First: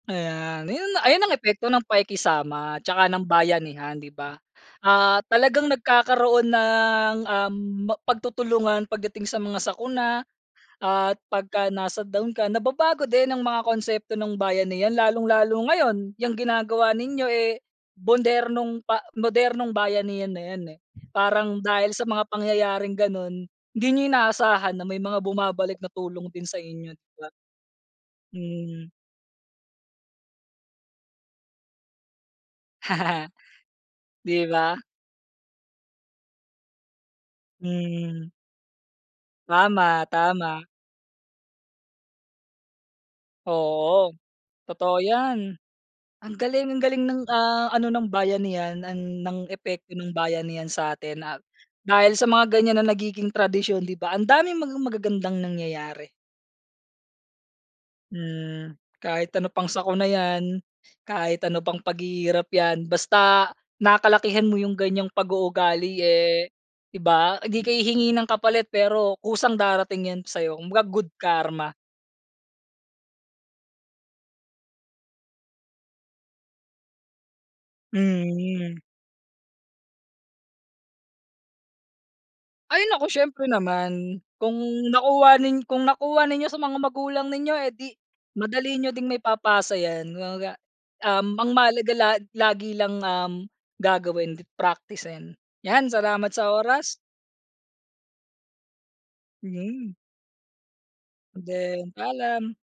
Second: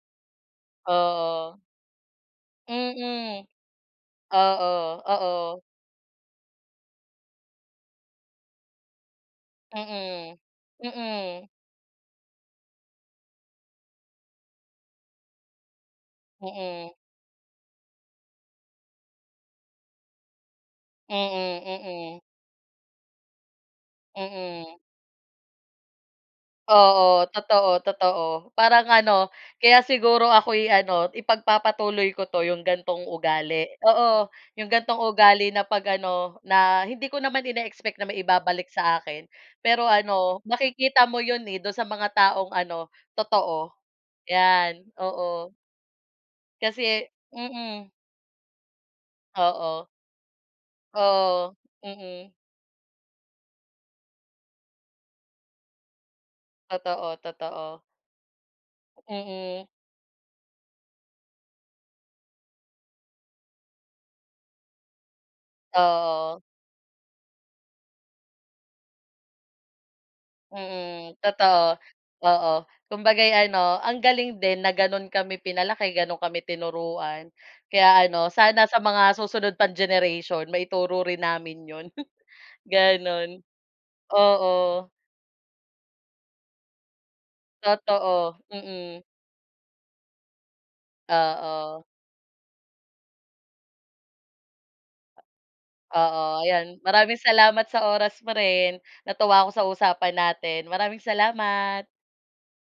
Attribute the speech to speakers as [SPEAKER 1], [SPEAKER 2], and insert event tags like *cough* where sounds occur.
[SPEAKER 1] Ayan, ayun ayun ang
[SPEAKER 2] Oo.
[SPEAKER 1] epekto ng pakikisama 'tsaka ng
[SPEAKER 2] Mhm,
[SPEAKER 1] bayan niya 'di ba?
[SPEAKER 2] oo,
[SPEAKER 1] Ah'
[SPEAKER 2] oo.
[SPEAKER 1] talagang nagkakaroon ng, um, mag pagtutulungan pagdating sa mga sakuna
[SPEAKER 2] Mhm,
[SPEAKER 1] at
[SPEAKER 2] mhm.
[SPEAKER 1] pagka nasa down ka, nababago din ang mga konsepto ng bayanihan lalong-lalo ngayon, yung
[SPEAKER 2] Mhm.
[SPEAKER 1] ginagawa ninyo, eh, modernong pa modernong bayanihan na yan, eh. Parang
[SPEAKER 2] Mhm,
[SPEAKER 1] dahil sa
[SPEAKER 2] mhm.
[SPEAKER 1] mga pangyayaring ganon, hindi niyo inaasahan
[SPEAKER 2] Mhm.
[SPEAKER 1] na may mga bumabalik na tulong din sa inyo 'di
[SPEAKER 2] Oo,
[SPEAKER 1] ba?
[SPEAKER 2] totoo, totoo, parang
[SPEAKER 1] Hmm.
[SPEAKER 2] ano, kaya siguro ako'y ano, ipagpapatuloy ko 'to 'yong gantong
[SPEAKER 1] *chuckles*
[SPEAKER 2] ugali, oo,
[SPEAKER 1] 'Di
[SPEAKER 2] 'yong
[SPEAKER 1] ba?
[SPEAKER 2] gantong ugali na 'pag ano, na, hindi ko naman in-expect na
[SPEAKER 1] Mhm.
[SPEAKER 2] maibabalik sa akin pero
[SPEAKER 1] Tama,
[SPEAKER 2] an,o
[SPEAKER 1] tama.
[SPEAKER 2] makikita mo 'yon, eh, dun sa mga taong ano, totoo
[SPEAKER 1] Oo,
[SPEAKER 2] 'yan,
[SPEAKER 1] totoo yan
[SPEAKER 2] oo.
[SPEAKER 1] ang galing ang galing
[SPEAKER 2] Kasi,
[SPEAKER 1] ng, ah, ano,
[SPEAKER 2] mhm.
[SPEAKER 1] ng bayanihan ang ng
[SPEAKER 2] Oo.
[SPEAKER 1] epekto ng bayanihan sa atin at
[SPEAKER 2] Oo,
[SPEAKER 1] dahil sa
[SPEAKER 2] mhm.
[SPEAKER 1] mga ganyan na nagiging tradisyon 'di ba ang daming mga magagandang nangyayari.
[SPEAKER 2] Totoo, totoo.
[SPEAKER 1] Hmm, kahit ano
[SPEAKER 2] Mhm.
[SPEAKER 1] pang sakuna yan, kahit ano pang paghihirap yan, basta, nakalakihan mo yung ganyang pag uugali,
[SPEAKER 2] Oo.
[SPEAKER 1] eh, 'di ba hindi ka hihingi ng kapalit, pero, kusang darating yan sayo kumbaga mag good
[SPEAKER 2] Mhm,
[SPEAKER 1] karma.
[SPEAKER 2] totoo, oo, kumbaga'y ano ang galing din, na, ganun kami pinalaki ganun kami tinuruan, kaya, ano, sana
[SPEAKER 1] Mhm.
[SPEAKER 2] sa mga susunod pang generation maituro rin namin 'yon,
[SPEAKER 1] Ay, naku,
[SPEAKER 2] ganu'n,
[SPEAKER 1] siyempre naman kung
[SPEAKER 2] oo.
[SPEAKER 1] nakuha nin kung nakuha ninyo sa mga magulang ninyo, eh, di
[SPEAKER 2] Totoo,
[SPEAKER 1] madali niyo
[SPEAKER 2] mhm.
[SPEAKER 1] din maipapasa yan, kumbaga, um,
[SPEAKER 2] Oo.
[SPEAKER 1] mahalaga la lagi lang, um, gagawin praktisin, yan, salamat
[SPEAKER 2] Oo,
[SPEAKER 1] sa
[SPEAKER 2] ayan,
[SPEAKER 1] oras.
[SPEAKER 2] maraming salamat sa oras mo rin, natuwa ako sa
[SPEAKER 1] Mhm.
[SPEAKER 2] usapan natin, maraming salamat.
[SPEAKER 1] Den, paalam.